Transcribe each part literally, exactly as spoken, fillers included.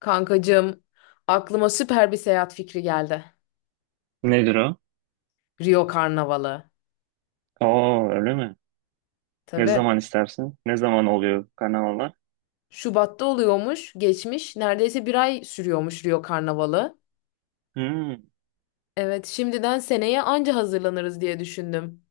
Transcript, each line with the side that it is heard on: left: Kankacığım, aklıma süper bir seyahat fikri geldi.
right: Nedir o?
left: Rio Karnavalı.
right: Oo, öyle mi? Ne
left: Tabii.
right: zaman istersin? Ne zaman oluyor karnavalar?
left: Şubat'ta oluyormuş, geçmiş. Neredeyse bir ay sürüyormuş Rio Karnavalı.
right: Hmm,
left: Evet, şimdiden seneye anca hazırlanırız diye düşündüm.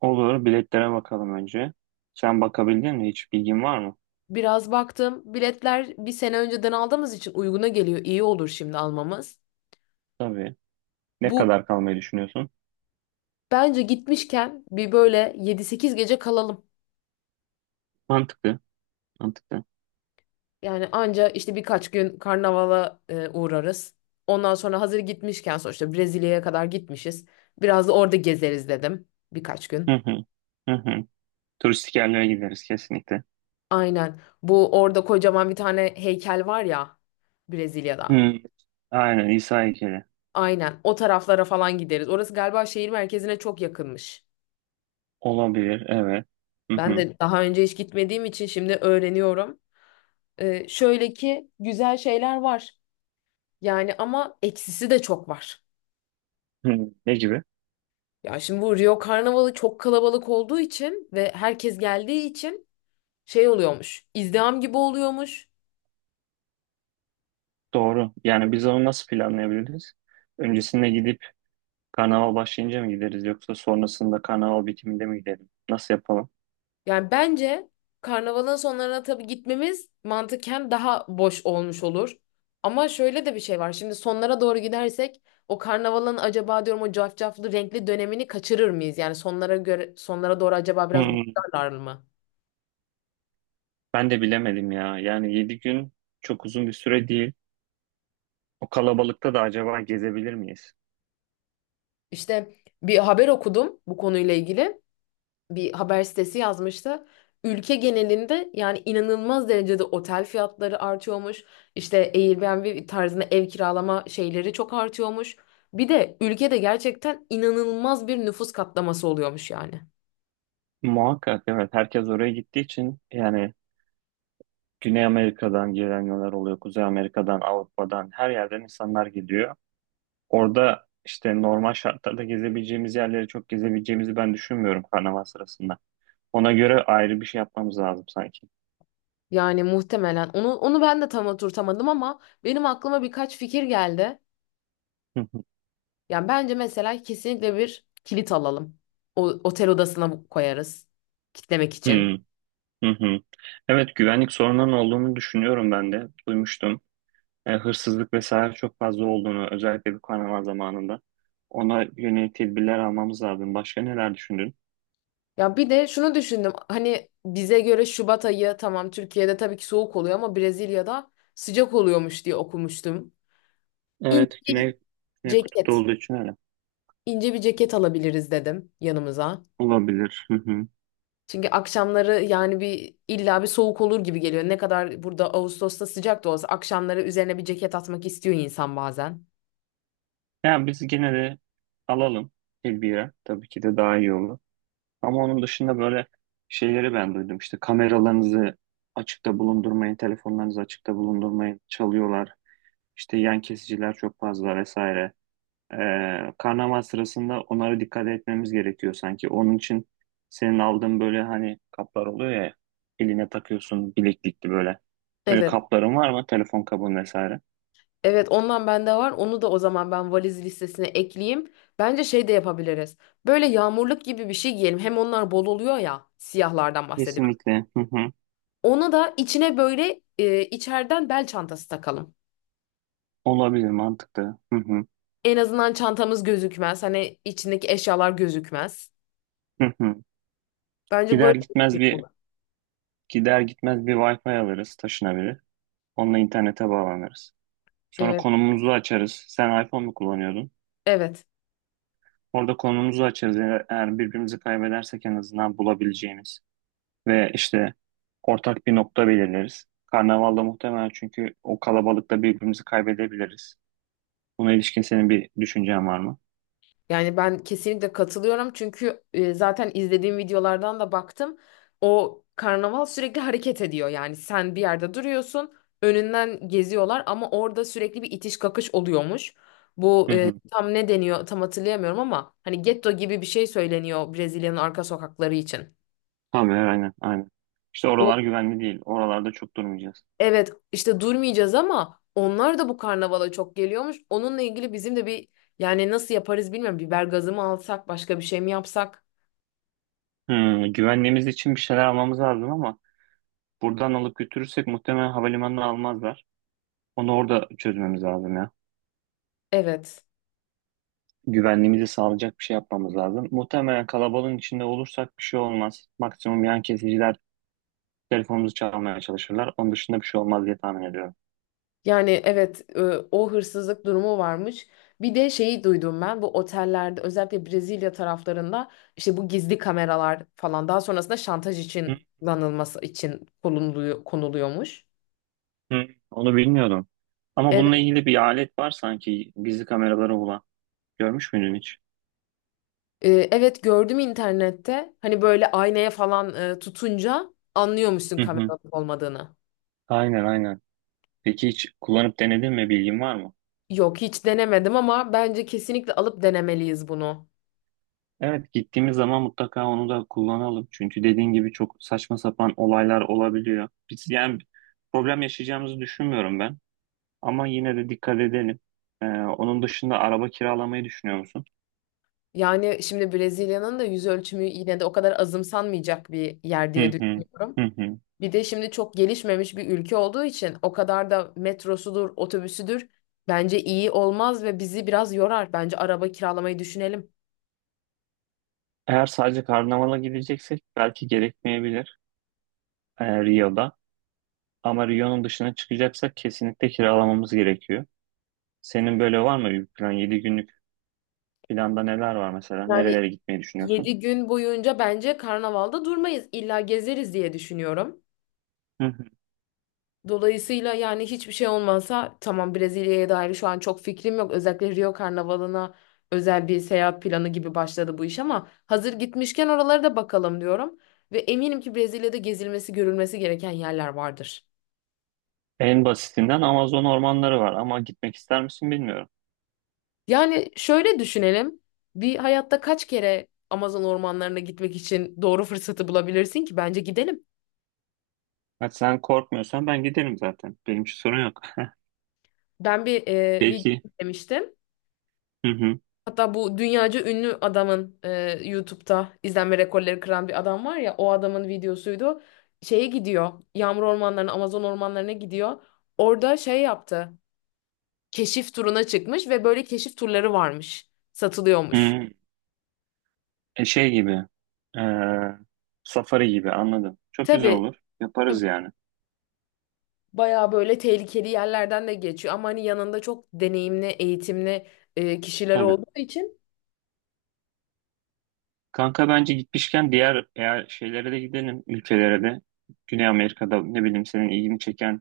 right: olur. Biletlere bakalım önce. Sen bakabildin mi? Hiç bilgin var mı?
left: Biraz baktım, biletler bir sene önceden aldığımız için uyguna geliyor. İyi olur şimdi almamız.
right: Tabii. Ne
left: Bu
right: kadar kalmayı düşünüyorsun?
left: bence gitmişken bir böyle yedi sekiz gece kalalım.
right: Mantıklı. Mantıklı.
left: Yani anca işte birkaç gün karnavala e, uğrarız. Ondan sonra hazır gitmişken sonuçta Brezilya'ya kadar gitmişiz. Biraz da orada gezeriz dedim birkaç
right: Hı
left: gün.
right: hı. Hı hı. Turistik yerlere gideriz kesinlikle.
left: Aynen. Bu orada kocaman bir tane heykel var ya, Brezilya'da.
right: Hı. Aynen, İsa heykeli.
left: Aynen. O taraflara falan gideriz. Orası galiba şehir merkezine çok yakınmış.
right: Olabilir. Evet. Hı
left: Ben
right: hı.
left: de daha önce hiç gitmediğim için şimdi öğreniyorum. E, şöyle ki güzel şeyler var. Yani ama eksisi de çok var.
right: Hı. Ne gibi?
left: Ya şimdi bu Rio Karnavalı çok kalabalık olduğu için ve herkes geldiği için şey oluyormuş. İzdiham gibi oluyormuş.
right: Doğru. Yani biz onu nasıl planlayabiliriz? Öncesinde gidip karnaval başlayınca mı gideriz, yoksa sonrasında karnaval bitiminde mi gidelim? Nasıl yapalım?
left: Yani bence karnavalın sonlarına tabii gitmemiz mantıken daha boş olmuş olur. Ama şöyle de bir şey var. Şimdi sonlara doğru gidersek o karnavalın acaba diyorum o cafcaflı renkli dönemini kaçırır mıyız? Yani sonlara göre sonlara doğru acaba biraz
right: Hmm,
left: boşlarlar mı?
right: ben de bilemedim ya. Yani yedi gün çok uzun bir süre değil. O kalabalıkta da acaba gezebilir miyiz?
left: İşte bir haber okudum bu konuyla ilgili. Bir haber sitesi yazmıştı. Ülke genelinde yani inanılmaz derecede otel fiyatları artıyormuş. İşte Airbnb tarzında ev kiralama şeyleri çok artıyormuş. Bir de ülkede gerçekten inanılmaz bir nüfus katlaması oluyormuş yani.
right: Muhakkak, evet. Herkes oraya gittiği için yani Güney Amerika'dan gelenler oluyor. Kuzey Amerika'dan, Avrupa'dan, her yerden insanlar geliyor. Orada işte normal şartlarda gezebileceğimiz yerleri çok gezebileceğimizi ben düşünmüyorum karnaval sırasında. Ona göre ayrı bir şey yapmamız lazım sanki.
left: Yani muhtemelen onu onu ben de tam oturtamadım ama benim aklıma birkaç fikir geldi. Yani bence mesela kesinlikle bir kilit alalım. O otel odasına bu- koyarız, kitlemek için.
right: Hmm. Hı hı. Evet, güvenlik sorununun olduğunu düşünüyorum ben de. Duymuştum. E, hırsızlık vesaire çok fazla olduğunu, özellikle bu karnaval zamanında. Ona yönelik tedbirler almamız lazım. Başka neler düşündün?
left: Ya bir de şunu düşündüm. Hani bize göre Şubat ayı tamam, Türkiye'de tabii ki soğuk oluyor ama Brezilya'da sıcak oluyormuş diye okumuştum.
right: Evet,
left: İnce
right: Güney, Güney Kutup'ta
left: ceket,
right: olduğu için öyle.
left: ince bir ceket alabiliriz dedim yanımıza.
right: Olabilir. Hı hı.
left: Çünkü akşamları yani bir illa bir soğuk olur gibi geliyor. Ne kadar burada Ağustos'ta sıcak da olsa akşamları üzerine bir ceket atmak istiyor insan bazen.
right: Yani biz gene de alalım tedbire. Tabii ki de daha iyi olur. Ama onun dışında böyle şeyleri ben duydum. İşte kameralarınızı açıkta bulundurmayın, telefonlarınızı açıkta bulundurmayın, çalıyorlar. İşte yan kesiciler çok fazla vesaire. Ee, karnaval sırasında onlara dikkat etmemiz gerekiyor sanki. Onun için senin aldığın böyle hani kaplar oluyor ya, eline takıyorsun bileklikli böyle. Öyle
left: Evet.
right: kapların var mı? Telefon kabın vesaire.
left: Evet, ondan bende var. Onu da o zaman ben valiz listesine ekleyeyim. Bence şey de yapabiliriz. Böyle yağmurluk gibi bir şey giyelim. Hem onlar bol oluyor ya. Siyahlardan bahsediyorum.
right: Kesinlikle. Hı hı.
left: Ona da içine böyle e, içeriden bel çantası takalım.
right: Olabilir, mantıklı. Hı hı.
left: En azından çantamız gözükmez. Hani içindeki eşyalar gözükmez.
right: Hı hı.
left: Bence
right: Gider
left: böyle.
right: gitmez bir gider gitmez bir Wi-Fi alırız taşınabilir. Onunla internete bağlanırız. Sonra
left: Evet,
right: konumumuzu açarız. Sen iPhone mu kullanıyordun?
left: evet.
right: Orada konumumuzu açarız. Eğer eğer birbirimizi kaybedersek en azından bulabileceğimiz. Ve işte ortak bir nokta belirleriz. Karnavalda muhtemelen, çünkü o kalabalıkta birbirimizi kaybedebiliriz. Buna ilişkin senin bir düşüncen var mı?
left: Yani ben kesinlikle katılıyorum çünkü e, zaten izlediğim videolardan da baktım. O karnaval sürekli hareket ediyor. Yani sen bir yerde duruyorsun, önünden geziyorlar ama orada sürekli bir itiş kakış oluyormuş. Bu
right: Hı
left: e,
right: hı.
left: tam ne deniyor tam hatırlayamıyorum ama hani getto gibi bir şey söyleniyor Brezilya'nın arka sokakları için.
right: Tabii, aynen aynen. İşte oralar güvenli değil. Oralarda çok durmayacağız.
left: Evet işte durmayacağız ama onlar da bu karnavala çok geliyormuş. Onunla ilgili bizim de bir, yani nasıl yaparız bilmiyorum. Biber gazı mı alsak başka bir şey mi yapsak?
right: Hı, güvenliğimiz için bir şeyler almamız lazım, ama buradan alıp götürürsek muhtemelen havalimanına almazlar. Onu orada çözmemiz lazım ya.
left: Evet.
right: Güvenliğimizi sağlayacak bir şey yapmamız lazım. Muhtemelen kalabalığın içinde olursak bir şey olmaz. Maksimum yan kesiciler telefonumuzu çalmaya çalışırlar. Onun dışında bir şey olmaz diye tahmin ediyorum.
left: Yani evet, e, o hırsızlık durumu varmış. Bir de şeyi duydum, ben bu otellerde özellikle Brezilya taraflarında işte bu gizli kameralar falan daha sonrasında şantaj
right: Hı,
left: için kullanılması için konuluyor, konuluyormuş.
right: hı. Onu bilmiyordum. Ama
left: Evet,
right: bununla ilgili bir alet var sanki gizli kameraları olan. Görmüş müydün hiç?
left: e, evet gördüm internette, hani böyle aynaya falan e, tutunca anlıyormuşsun
right: Hı
left: kamera
right: hı.
left: olmadığını.
right: Aynen aynen. Peki hiç kullanıp denedin mi? Bilgin var mı?
left: Yok, hiç denemedim ama bence kesinlikle alıp denemeliyiz bunu.
right: Evet, gittiğimiz zaman mutlaka onu da kullanalım. Çünkü dediğin gibi çok saçma sapan olaylar olabiliyor. Biz yani problem yaşayacağımızı düşünmüyorum ben. Ama yine de dikkat edelim. Ee, onun dışında araba kiralamayı düşünüyor musun?
left: Yani şimdi Brezilya'nın da yüz ölçümü yine de o kadar azımsanmayacak bir yer
right: Hı
left: diye
right: hı.
left: düşünüyorum.
right: Hı hı.
left: Bir de şimdi çok gelişmemiş bir ülke olduğu için o kadar da metrosudur, otobüsüdür bence iyi olmaz ve bizi biraz yorar. Bence araba kiralamayı düşünelim.
right: Eğer sadece karnavala gideceksek belki gerekmeyebilir e, Rio'da. Ama Rio'nun dışına çıkacaksak kesinlikle kiralamamız gerekiyor. Senin böyle var mı bir plan? Yedi günlük planda neler var mesela?
left: Yani
right: Nerelere gitmeyi düşünüyorsun?
left: yedi gün boyunca bence karnavalda durmayız. İlla gezeriz diye düşünüyorum.
right: Hı hı.
left: Dolayısıyla yani hiçbir şey olmasa tamam, Brezilya'ya dair şu an çok fikrim yok. Özellikle Rio Karnavalı'na özel bir seyahat planı gibi başladı bu iş ama hazır gitmişken oralara da bakalım diyorum. Ve eminim ki Brezilya'da gezilmesi, görülmesi gereken yerler vardır.
right: En basitinden Amazon ormanları var, ama gitmek ister misin bilmiyorum.
left: Yani şöyle düşünelim. Bir hayatta kaç kere Amazon ormanlarına gitmek için doğru fırsatı bulabilirsin ki? Bence gidelim.
right: Hadi sen korkmuyorsan ben giderim zaten. Benim için sorun yok.
left: Ben bir e, video
right: Peki.
left: izlemiştim.
right: Hı hı.
left: Hatta bu dünyaca ünlü adamın e, YouTube'da izlenme rekorları kıran bir adam var ya, o adamın videosuydu. Şeye gidiyor. Yağmur ormanlarına, Amazon ormanlarına gidiyor. Orada şey yaptı. Keşif turuna çıkmış ve böyle keşif turları varmış. Satılıyormuş.
right: Hı. E, şey gibi. e, Safari gibi anladım. Çok güzel
left: Tabii,
right: olur.
left: tabii
right: Yaparız yani.
left: bayağı böyle tehlikeli yerlerden de geçiyor ama hani yanında çok deneyimli, eğitimli e, kişiler
right: Tabii.
left: olduğu için.
right: Kanka, bence gitmişken diğer eğer şeylere de gidelim, ülkelere de. Güney Amerika'da ne bileyim senin ilgini çeken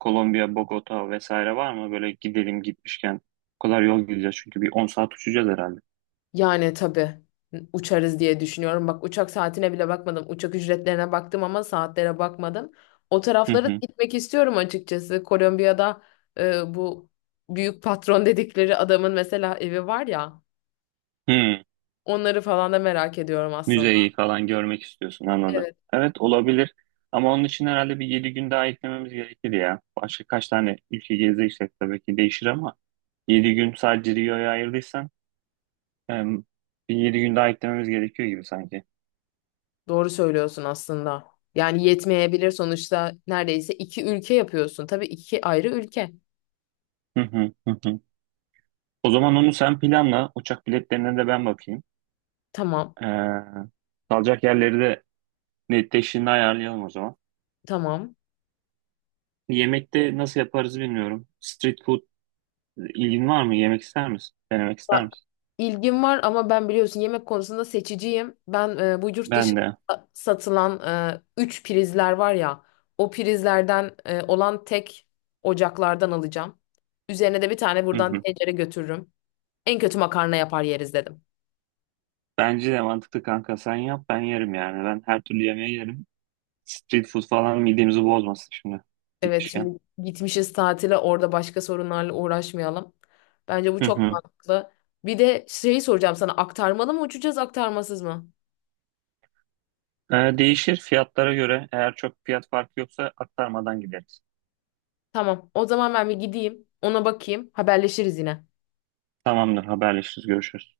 right: Kolombiya, Bogota vesaire var mı? Böyle gidelim gitmişken. O kadar yol gideceğiz, çünkü bir on saat uçacağız herhalde.
left: Yani tabii uçarız diye düşünüyorum. Bak, uçak saatine bile bakmadım. Uçak ücretlerine baktım ama saatlere bakmadım. O
right: Hı
left: taraflara da
right: hı.
left: gitmek istiyorum açıkçası. Kolombiya'da e, bu büyük patron dedikleri adamın mesela evi var ya.
right: Hı.
left: Onları falan da merak ediyorum aslında.
right: Müzeyi falan görmek istiyorsun anladım.
left: Evet,
right: Evet, olabilir, ama onun için herhalde bir yedi gün daha eklememiz gerekir ya. Başka kaç tane ülke gezeceksek tabii ki değişir, ama yedi gün sadece Rio'ya ayırdıysan em, bir yedi gün daha eklememiz gerekiyor gibi sanki.
left: doğru söylüyorsun aslında. Yani yetmeyebilir, sonuçta neredeyse iki ülke yapıyorsun. Tabii iki ayrı ülke.
right: Hı hı hı. Hı. O zaman onu sen planla. Uçak biletlerine de ben bakayım.
left: Tamam,
right: Ee, kalacak yerleri de netleştiğinde ayarlayalım o zaman.
left: tamam.
right: Yemekte nasıl yaparız bilmiyorum. Street food ilgin var mı? Yemek ister misin? Denemek ister
left: Bak,
right: misin?
left: ilgim var ama ben biliyorsun yemek konusunda seçiciyim. Ben e, bu yurt
right: Ben de.
left: dışında satılan e, üç prizler var ya, o prizlerden e, olan tek ocaklardan alacağım. Üzerine de bir tane
right: Hı
left: buradan
right: hı.
left: tencere götürürüm. En kötü makarna yapar yeriz dedim.
right: Bence de mantıklı, kanka. Sen yap ben yerim yani. Ben her türlü yemeği yerim. Street food falan midemizi bozmasın şimdi
left: Evet,
right: gitmişken.
left: şimdi gitmişiz tatile, orada başka sorunlarla uğraşmayalım. Bence bu
right: Hı
left: çok
right: hı.
left: mantıklı. Bir de şeyi soracağım sana, aktarmalı mı uçacağız aktarmasız mı?
right: Ee, değişir fiyatlara göre. Eğer çok fiyat farkı yoksa aktarmadan gideriz.
left: Tamam o zaman ben bir gideyim ona bakayım, haberleşiriz yine.
right: Tamamdır, haberleşiriz, görüşürüz.